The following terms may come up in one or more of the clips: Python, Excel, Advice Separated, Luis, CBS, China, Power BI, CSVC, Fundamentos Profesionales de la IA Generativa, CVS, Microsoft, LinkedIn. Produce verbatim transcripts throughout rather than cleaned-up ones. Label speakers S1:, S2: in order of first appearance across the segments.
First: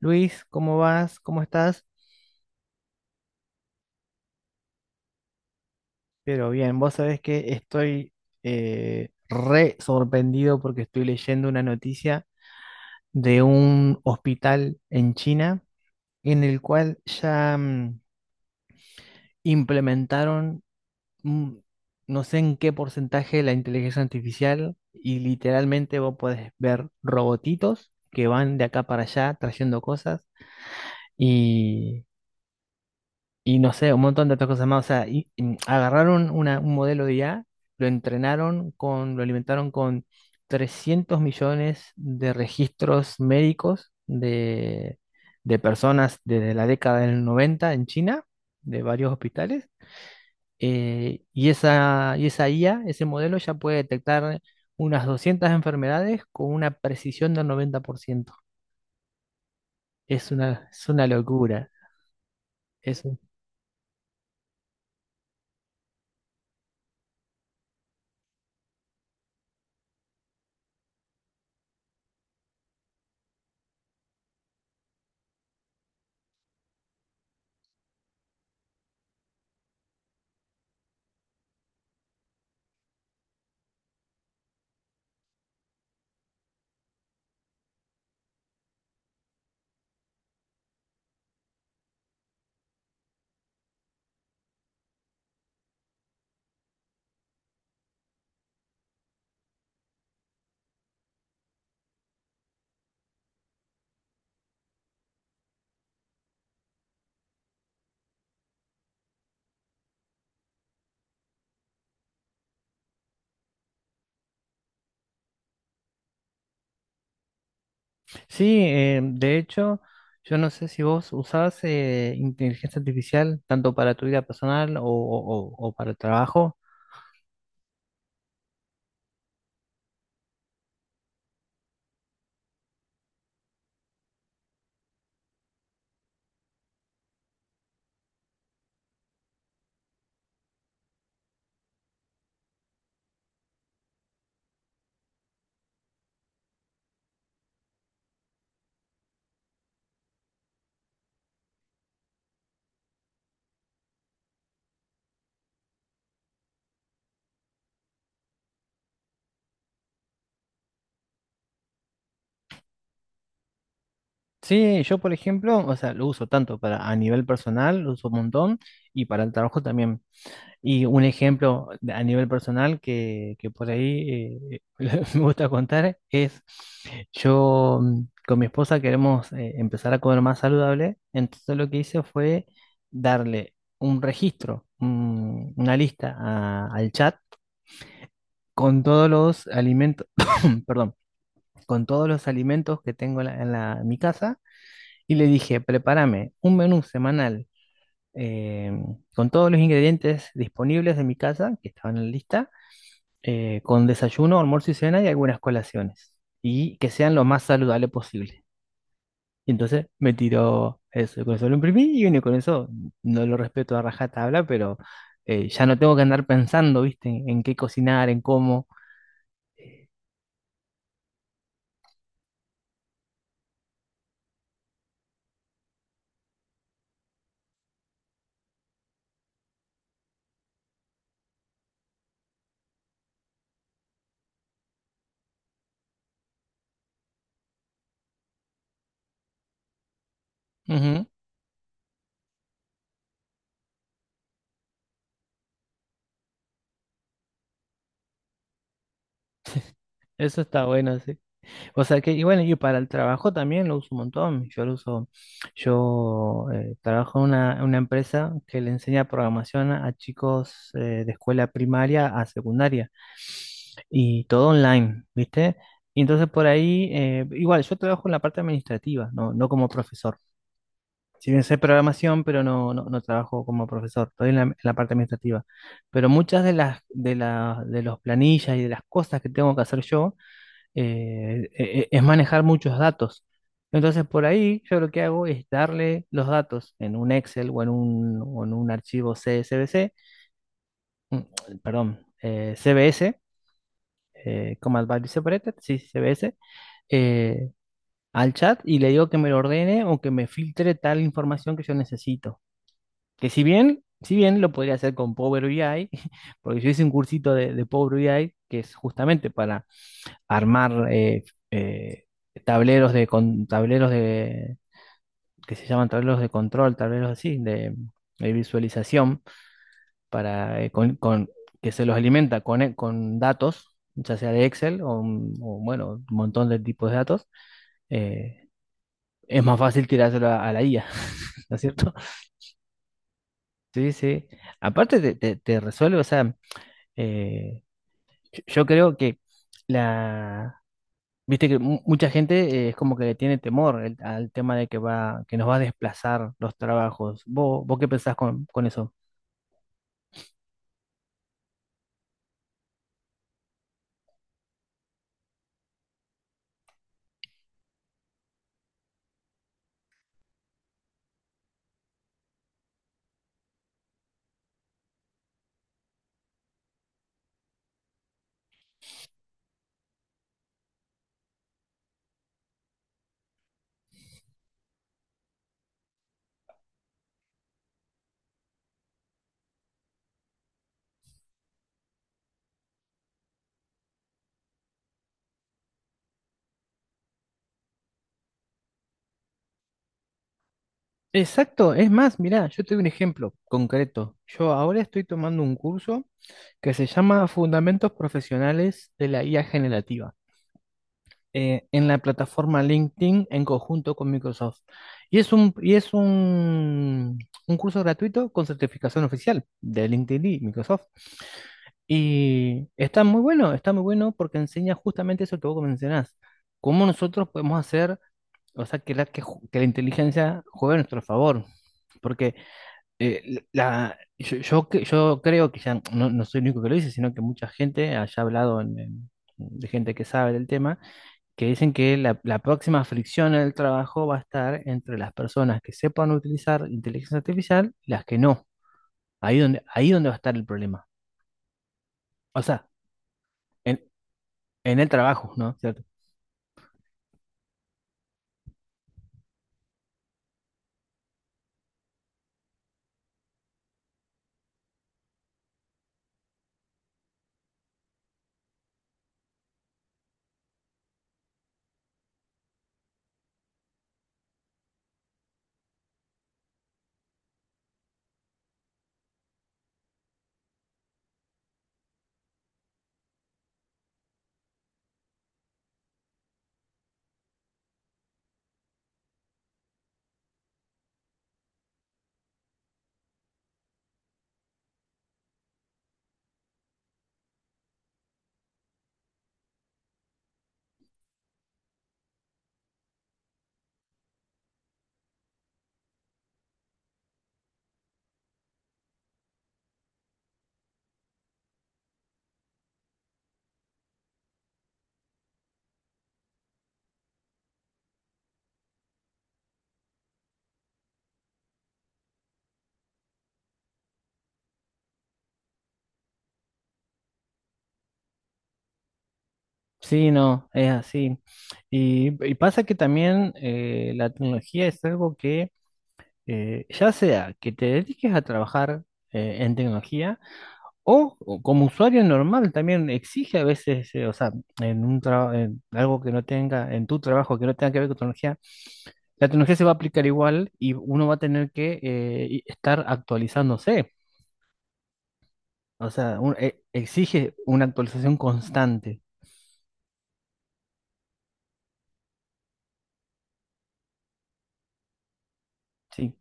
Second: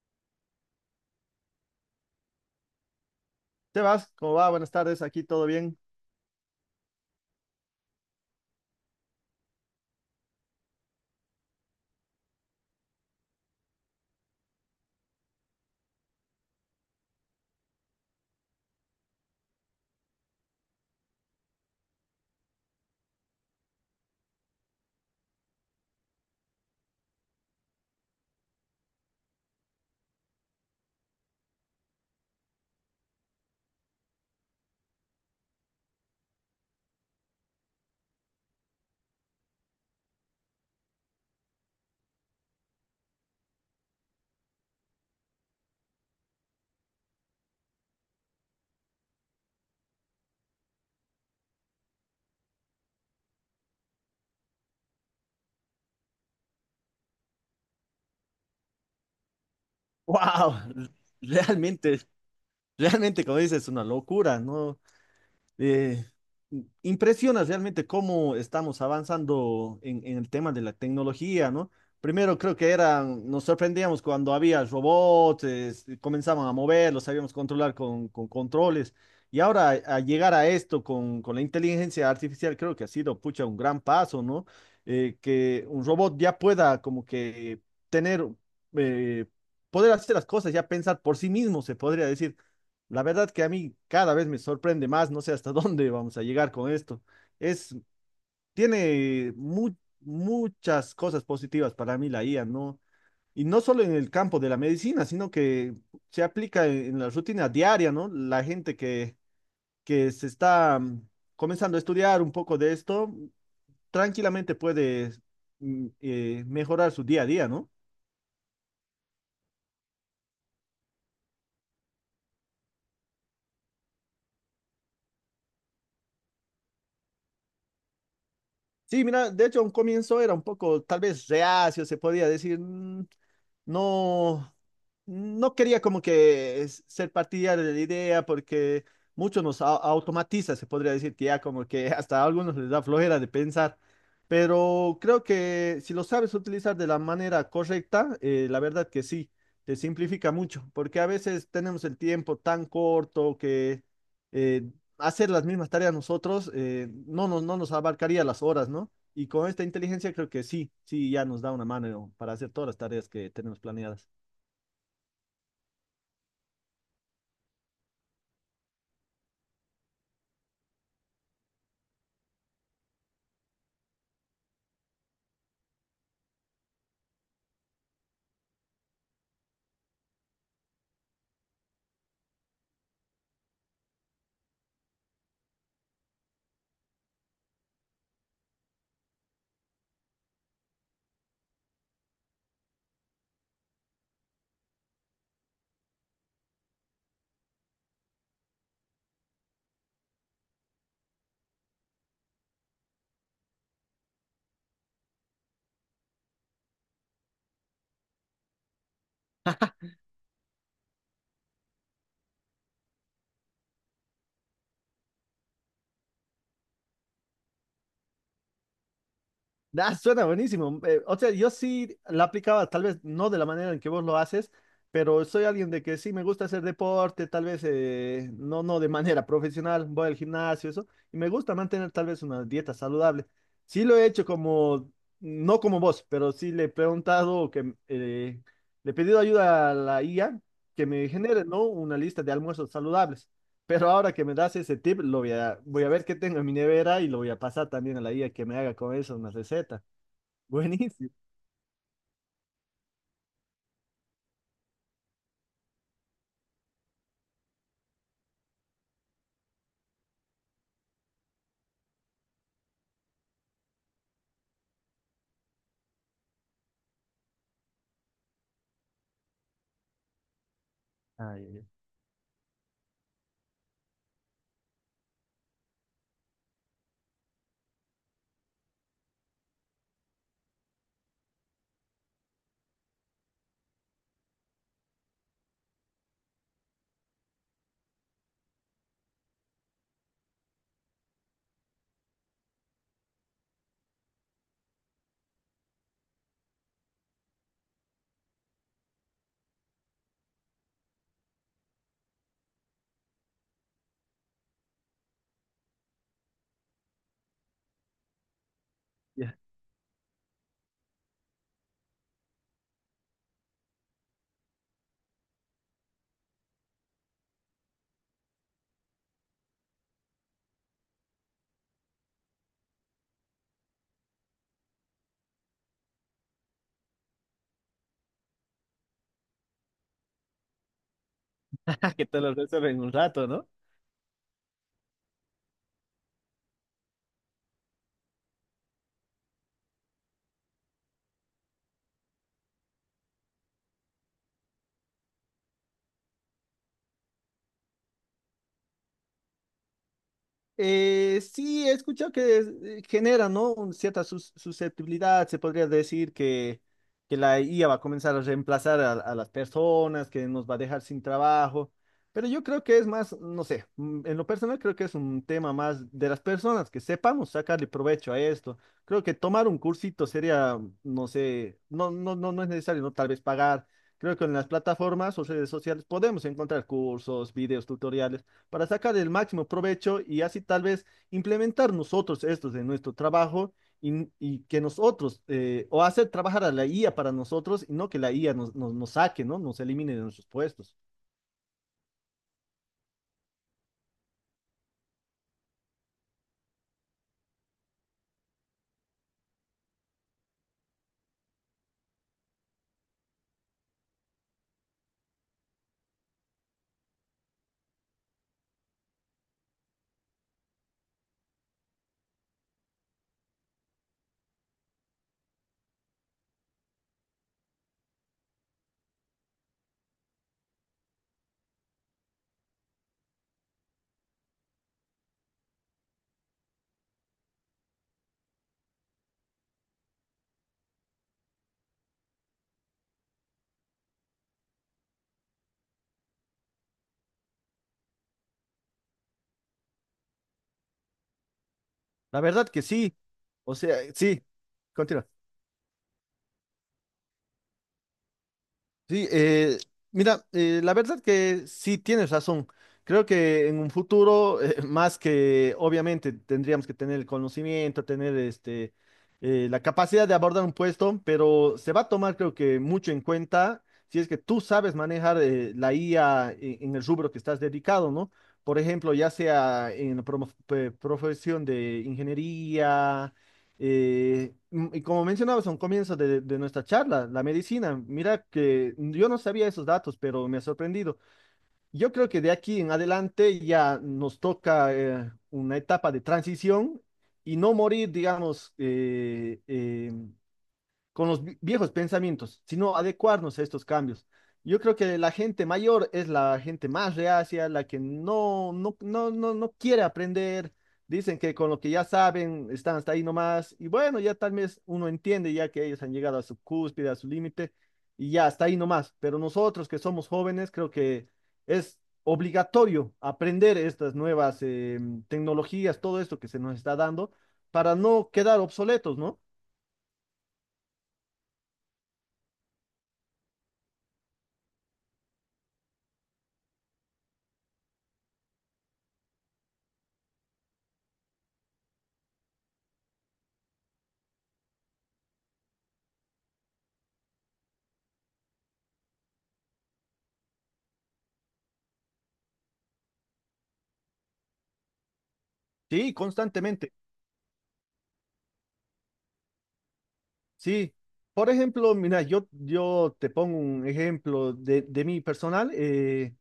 S1: Luis, ¿cómo vas? ¿Cómo estás?
S2: Sebas, ¿cómo va? Buenas tardes, aquí todo bien.
S1: Pero bien, vos sabés que estoy eh, re sorprendido porque estoy leyendo una noticia de un hospital en China en el cual ya mm, implementaron mm, no sé en qué porcentaje la inteligencia artificial y literalmente vos podés ver robotitos que van de acá para allá trayendo cosas. Y Y no sé, un montón de otras cosas más. O sea, y, y agarraron una- un modelo de I A, lo entrenaron con, lo alimentaron con trescientos millones de registros médicos de, de personas desde la década del noventa en China, de varios hospitales. Eh, y esa, y esa I A, ese modelo ya puede detectar unas doscientas enfermedades con una precisión del noventa por ciento.
S2: ¡Wow!
S1: Es una, es una locura.
S2: Realmente, realmente, como dices, es una locura, ¿no? Eh, Impresiona realmente cómo estamos avanzando en, en el tema de la tecnología, ¿no? Primero creo que eran, nos sorprendíamos cuando había robots, es- comenzaban a mover, los sabíamos controlar con, con controles. Y ahora a llegar a esto con, con la inteligencia artificial creo que ha sido, pucha, un gran paso, ¿no? Eh, que un robot ya pueda como que tener, eh, poder hacer las cosas, ya pensar por sí mismo, se podría decir. La verdad que a mí cada vez me sorprende más, no sé hasta dónde vamos a llegar con esto. Es, tiene mu- muchas cosas positivas para mí la I A, ¿no? Y no solo en el campo de la medicina, sino que se aplica en, en la rutina diaria, ¿no? La gente que, que se está mm, comenzando a estudiar un poco de esto, tranquilamente puede mm, eh, mejorar su día a día, ¿no?
S1: Sí, eh, de hecho, yo no sé si vos usabas eh, inteligencia artificial tanto para tu vida personal o, o- o- o para el trabajo.
S2: Sí, mira, de hecho, a un comienzo era un poco, tal vez reacio, se podía decir, "Mm, no. No quería como que es- ser partidario de la idea porque muchos nos au- automatiza, se podría decir que ya como que hasta a algunos les da flojera de pensar, pero creo que si lo sabes utilizar de la manera correcta, eh, la verdad que sí, te simplifica mucho, porque a veces tenemos el tiempo tan corto que eh, hacer las mismas tareas nosotros eh, no nos, no nos abarcaría las horas, ¿no? Y con esta inteligencia creo que sí, sí, ya nos da una mano para hacer todas las tareas que tenemos planeadas.
S1: Sí, yo por ejemplo, o sea, lo uso tanto para a nivel personal, lo uso un montón, y para el trabajo también. Y un ejemplo de- a nivel personal que, que por ahí eh, me gusta contar es yo mm, con mi esposa queremos eh, empezar a comer más saludable, entonces lo que hice fue darle un registro, un- una lista a- al chat con todos los alimentos, perdón, con todos los alimentos que tengo en, la- en la- en mi casa y le dije, prepárame un menú semanal eh, con todos los ingredientes disponibles de mi casa que estaban en la lista, eh, con desayuno, almuerzo y cena y algunas colaciones. Y que sean lo más saludable posible. Y entonces me tiró eso, y con eso lo imprimí y bueno, y con eso no lo respeto a rajatabla, pero eh, ya no tengo que andar pensando, ¿viste? En, en qué cocinar, en cómo.
S2: Ah, suena buenísimo. Eh, o sea, yo sí la aplicaba, tal vez no de la manera en que vos lo haces, pero soy alguien de que sí me gusta hacer deporte, tal vez eh, no, no de manera profesional, voy al gimnasio, eso, y me gusta mantener tal vez una dieta saludable. Sí lo he hecho como, no como vos, pero sí le he preguntado, que eh, le he pedido ayuda a la I A que
S1: Ujú.
S2: me genere, ¿no? Una lista de almuerzos saludables. Pero ahora que me das ese tip, lo voy a, voy a ver qué tengo en mi nevera y lo voy a pasar también a la I A que me haga con eso una receta.
S1: Eso está bueno,
S2: Buenísimo.
S1: sí. O sea que, y bueno, y para el trabajo también lo uso un montón. Yo lo uso, yo eh, trabajo en una, en una empresa que le enseña programación a, a chicos eh, de escuela primaria a secundaria. Y todo online, ¿viste? Y entonces por ahí, eh, igual, yo trabajo en la parte administrativa, no, no como profesor.
S2: Ay,
S1: Si bien sé
S2: ay, ay.
S1: programación, pero no, no, no trabajo como profesor, estoy en la, en la parte administrativa. Pero muchas de las de la- de los planillas y de las cosas que tengo que hacer yo, eh, e- e- es manejar muchos datos. Entonces por ahí yo lo que hago es darle los datos en un Excel o en un, o en un archivo C S V C, mm, perdón, eh, C V S, eh, como Advice Separated, sí, C B S, eh, al chat y le digo que me lo ordene o que me filtre tal información que yo necesito. Que si bien, si bien lo podría hacer con Power B I, porque yo hice un cursito de, de Power B I, que es justamente
S2: Ya,
S1: para armar eh, eh, tableros de con, tableros de, que se llaman tableros de control, tableros así de, de visualización para, eh, con, con- que se los alimenta con, eh, con datos, ya sea de Excel o, un- o, bueno, un montón de tipos de datos, eh, es más fácil tirárselo a, a la I A, ¿no es cierto?
S2: que te lo resuelva en un rato, ¿no?
S1: Sí, sí. Aparte te, te- te resuelve, o sea, eh, yo yo creo que la... Viste que mu- mucha gente eh, es como que le tiene temor el- al tema de que va, que nos va a desplazar los trabajos. ¿Vos, vos qué pensás con, con eso?
S2: Eh, sí, he escuchado que eh, genera, ¿no? Un- cierta sus- susceptibilidad, se podría decir que, que la I A va a comenzar a reemplazar a, a las personas, que nos va a dejar sin trabajo, pero yo creo que es más, no sé, mm, en lo personal creo que es un tema más de las personas, que sepamos sacarle provecho a esto. Creo que tomar un cursito sería, no sé, no, no, no, no es necesario, ¿no? Tal vez pagar. Creo que en las plataformas o redes sociales podemos encontrar cursos, videos, tutoriales para sacar el máximo provecho y así tal vez implementar nosotros estos en nuestro trabajo y, y que nosotros, eh, o hacer trabajar a la I A para nosotros y no que la I A nos, nos, nos saque, ¿no? Nos elimine de nuestros puestos.
S1: Exacto, es más, mirá, yo te doy un ejemplo concreto. Yo ahora estoy tomando un curso que se llama Fundamentos Profesionales de la I A Generativa, eh, en la plataforma LinkedIn en conjunto con Microsoft. Y es un, y es un, un curso gratuito con certificación oficial de LinkedIn y Microsoft. Y está muy bueno, está muy bueno porque enseña justamente eso que vos mencionás, cómo nosotros podemos hacer, o sea, que la, que, ju- que la inteligencia juegue a nuestro favor. Porque eh, la, yo, yo, cre- yo creo que ya no, no soy el único que lo dice, sino que mucha gente haya hablado en- en- de gente que sabe del tema, que dicen que la, la próxima fricción en el trabajo va a estar entre las personas que sepan utilizar inteligencia artificial y las que no. Ahí donde, ahí donde va a estar el problema.
S2: La
S1: O
S2: verdad que
S1: sea,
S2: sí. O sea,
S1: en,
S2: sí.
S1: en el
S2: Continúa.
S1: trabajo, ¿no? ¿Cierto?
S2: Sí, eh, mira, eh, la verdad que sí tienes razón. Creo que en un futuro, eh, más que obviamente tendríamos que tener el conocimiento, tener este, eh, la capacidad de abordar un puesto, pero se va a tomar creo que mucho en cuenta si es que tú sabes manejar eh, la I A e- en el rubro que estás dedicado, ¿no? Por ejemplo, ya sea en la promo- pe- profesión de ingeniería eh, mm, y como mencionabas a un comienzo de, de nuestra charla, la medicina, mira que yo no sabía esos datos, pero me ha sorprendido. Yo creo que de aquí en adelante ya nos toca eh, una etapa de transición y no morir, digamos, eh, eh, con los vi- viejos pensamientos, sino adecuarnos a estos cambios. Yo creo que la gente mayor es la gente más reacia, la que no, no, no, no, no quiere aprender. Dicen que con lo que ya saben están hasta ahí nomás. Y bueno, ya tal vez uno entiende ya que ellos han llegado a su cúspide, a su límite, y ya hasta ahí nomás. Pero nosotros que somos jóvenes, creo que es obligatorio aprender estas nuevas em, tecnologías, todo esto que se nos está dando, para no quedar obsoletos, ¿no?
S1: Sí, no, es así. Y, y pasa que también eh, la tecnología es algo que, eh, ya sea que te dediques a trabajar eh, en tecnología, O, o como usuario normal también exige a veces, eh, o sea, en un trabajo, en algo que no tenga, en tu trabajo que no tenga que ver con tecnología, la tecnología se va a aplicar igual y uno va a tener que eh, y- estar actualizándose. O
S2: Sí,
S1: sea, un- e-
S2: constantemente.
S1: exige una actualización constante.
S2: Sí, por ejemplo, mira, yo, yo te pongo un ejemplo de, de mi personal.
S1: Sí.
S2: eh,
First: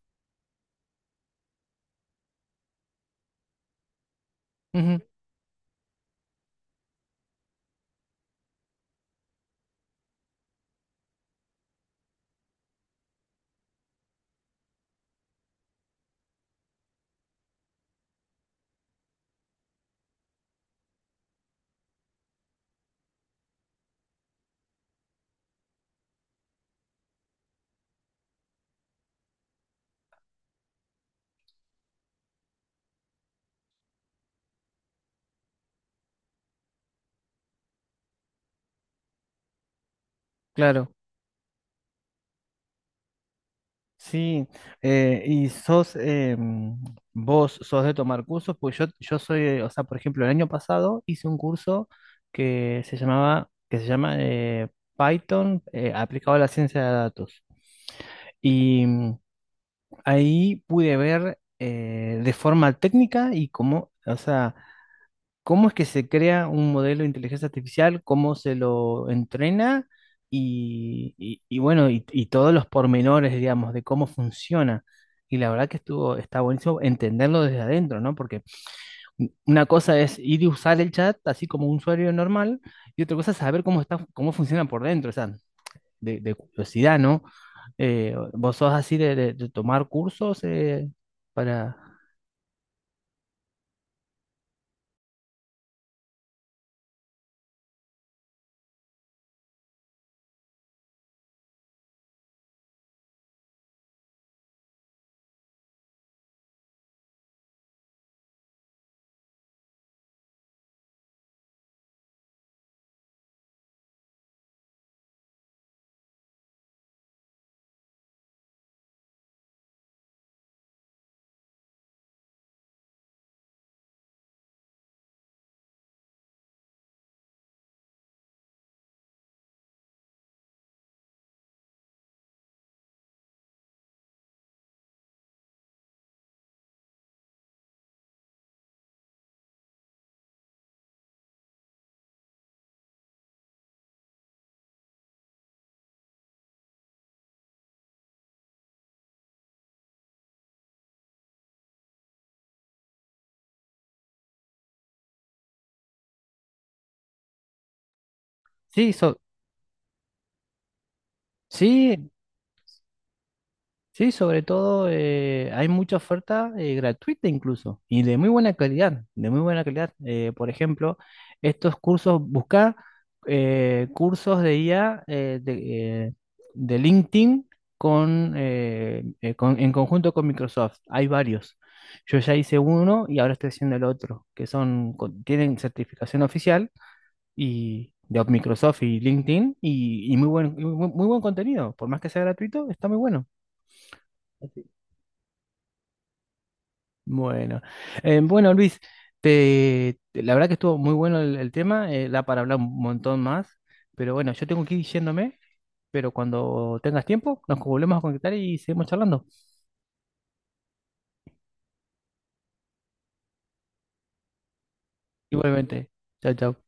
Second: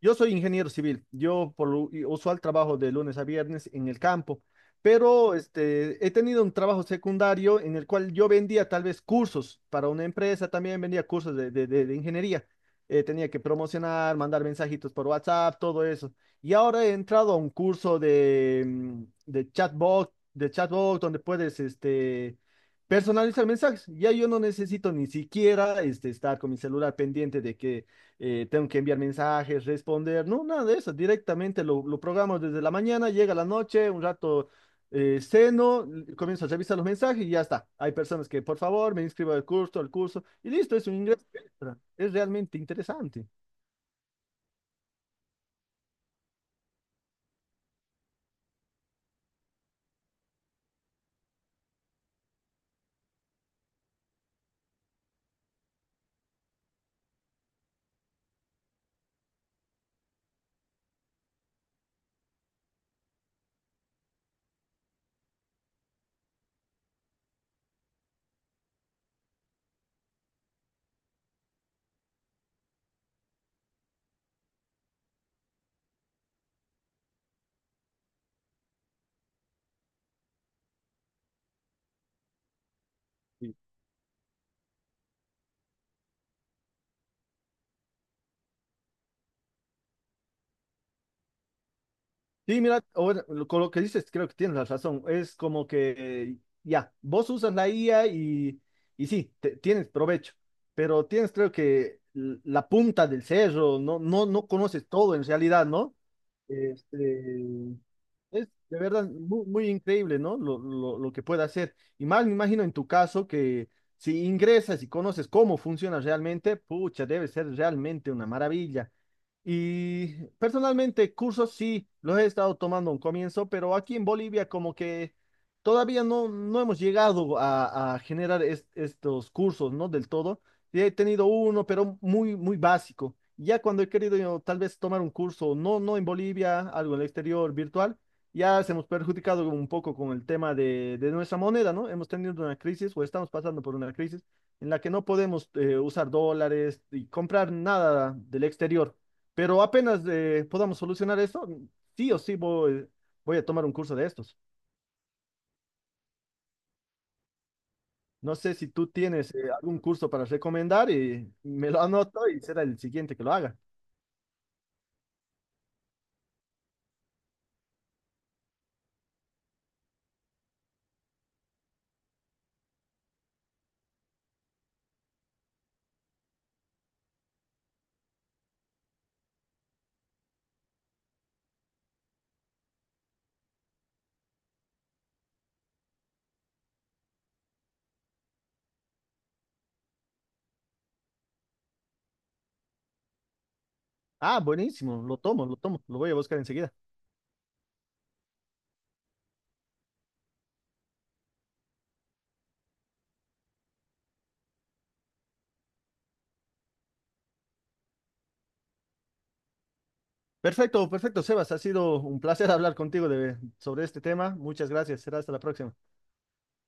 S2: Yo soy ingeniero civil. Yo por lo i- usual trabajo de lunes a viernes en el campo,
S1: Ujú,
S2: pero este, he tenido un trabajo secundario en el cual yo vendía tal vez cursos para una empresa, también vendía cursos de, de- de- de ingeniería. Eh, tenía que promocionar, mandar mensajitos por WhatsApp, todo eso. Y ahora he entrado a un curso de, mm, de chatbot, de chatbot donde puedes, este, personalizar mensajes. Ya yo no necesito ni siquiera este, estar con mi celular pendiente de que eh, tengo que enviar mensajes, responder, no, nada de eso. Directamente lo, lo programo desde la mañana, llega la noche, un rato eh, ceno, l- comienzo a revisar los mensajes y ya está. Hay personas que, por favor, me inscribo al curso, al curso, y listo, es
S1: claro.
S2: un ingreso extra. Es realmente interesante.
S1: Sí, eh, y sos, eh, mm, vos sos de tomar cursos, pues yo, yo soy, eh, o sea, por ejemplo, el año pasado hice un curso que se llamaba, que se llama eh, Python eh, aplicado a la ciencia de datos. Y mm, ahí pude ver eh, de forma técnica y cómo, o sea, ¿cómo es que se crea un modelo de inteligencia artificial? ¿Cómo se lo entrena? Y, y- y bueno, y, y todos los pormenores, digamos, de cómo funciona. Y la verdad que estuvo, está buenísimo entenderlo desde adentro, ¿no? Porque u- una cosa es ir y usar el chat así como un usuario normal, y otra cosa es saber cómo está, cómo funciona por dentro, o sea, de, de curiosidad, ¿no? Eh, ¿vos sos así de, de- de tomar cursos eh, para...
S2: Sí, mira, o bueno, lo- con lo que dices, creo que tienes la razón. Es como que eh, ya, vos usas la I A y, y sí, te- tienes provecho, pero tienes creo que l- la punta del cerro, no, no, no conoces todo en realidad, ¿no? Este, es de verdad mu- muy increíble, ¿no? Lo, lo, lo que puede hacer. Y más me imagino en tu caso que si ingresas y conoces cómo funciona realmente, pucha, debe ser realmente una maravilla. Y personalmente, cursos sí, los he estado tomando a un comienzo, pero aquí en Bolivia como que todavía no, no hemos llegado a, a generar es- estos cursos, ¿no? Del todo. Sí, he tenido uno, pero muy, muy básico. Ya cuando he querido yo, tal vez tomar un curso, no, no en Bolivia, algo en el exterior, virtual. Ya se hemos perjudicado un poco con el tema de, de nuestra moneda, ¿no? Hemos tenido una crisis o estamos pasando por una crisis en la que no podemos eh, usar dólares y comprar nada del exterior. Pero apenas eh, podamos solucionar esto, sí o sí voy, voy a tomar un curso de estos. No sé si tú
S1: Sí, so-
S2: tienes eh, algún curso para recomendar y me lo
S1: sí.
S2: anoto y será el siguiente que lo haga.
S1: Sí, sobre todo eh, hay mucha oferta eh, gratuita incluso y de muy buena calidad, de muy buena calidad. Eh, por ejemplo, estos cursos, buscar eh, cursos de I A eh, de, eh, de LinkedIn con, eh, eh, con- en conjunto con Microsoft. Hay varios. Yo ya hice uno y ahora estoy haciendo el otro, que son, con- tienen certificación oficial y de Microsoft y LinkedIn y, y muy buen, muy muy buen contenido. Por más que sea gratuito, está muy bueno.
S2: Ah, buenísimo, lo tomo, lo tomo, lo voy a buscar enseguida.
S1: Bueno, Eh, bueno, Luis, te, te- la verdad que estuvo muy bueno el, el tema, eh, da para hablar un montón más, pero bueno, yo tengo que ir yéndome, pero cuando tengas tiempo nos volvemos a conectar y seguimos charlando.
S2: Perfecto, perfecto, Sebas. Ha sido un placer hablar contigo de, sobre este tema. Muchas gracias. Será hasta la próxima.
S1: Igualmente, chao, chao.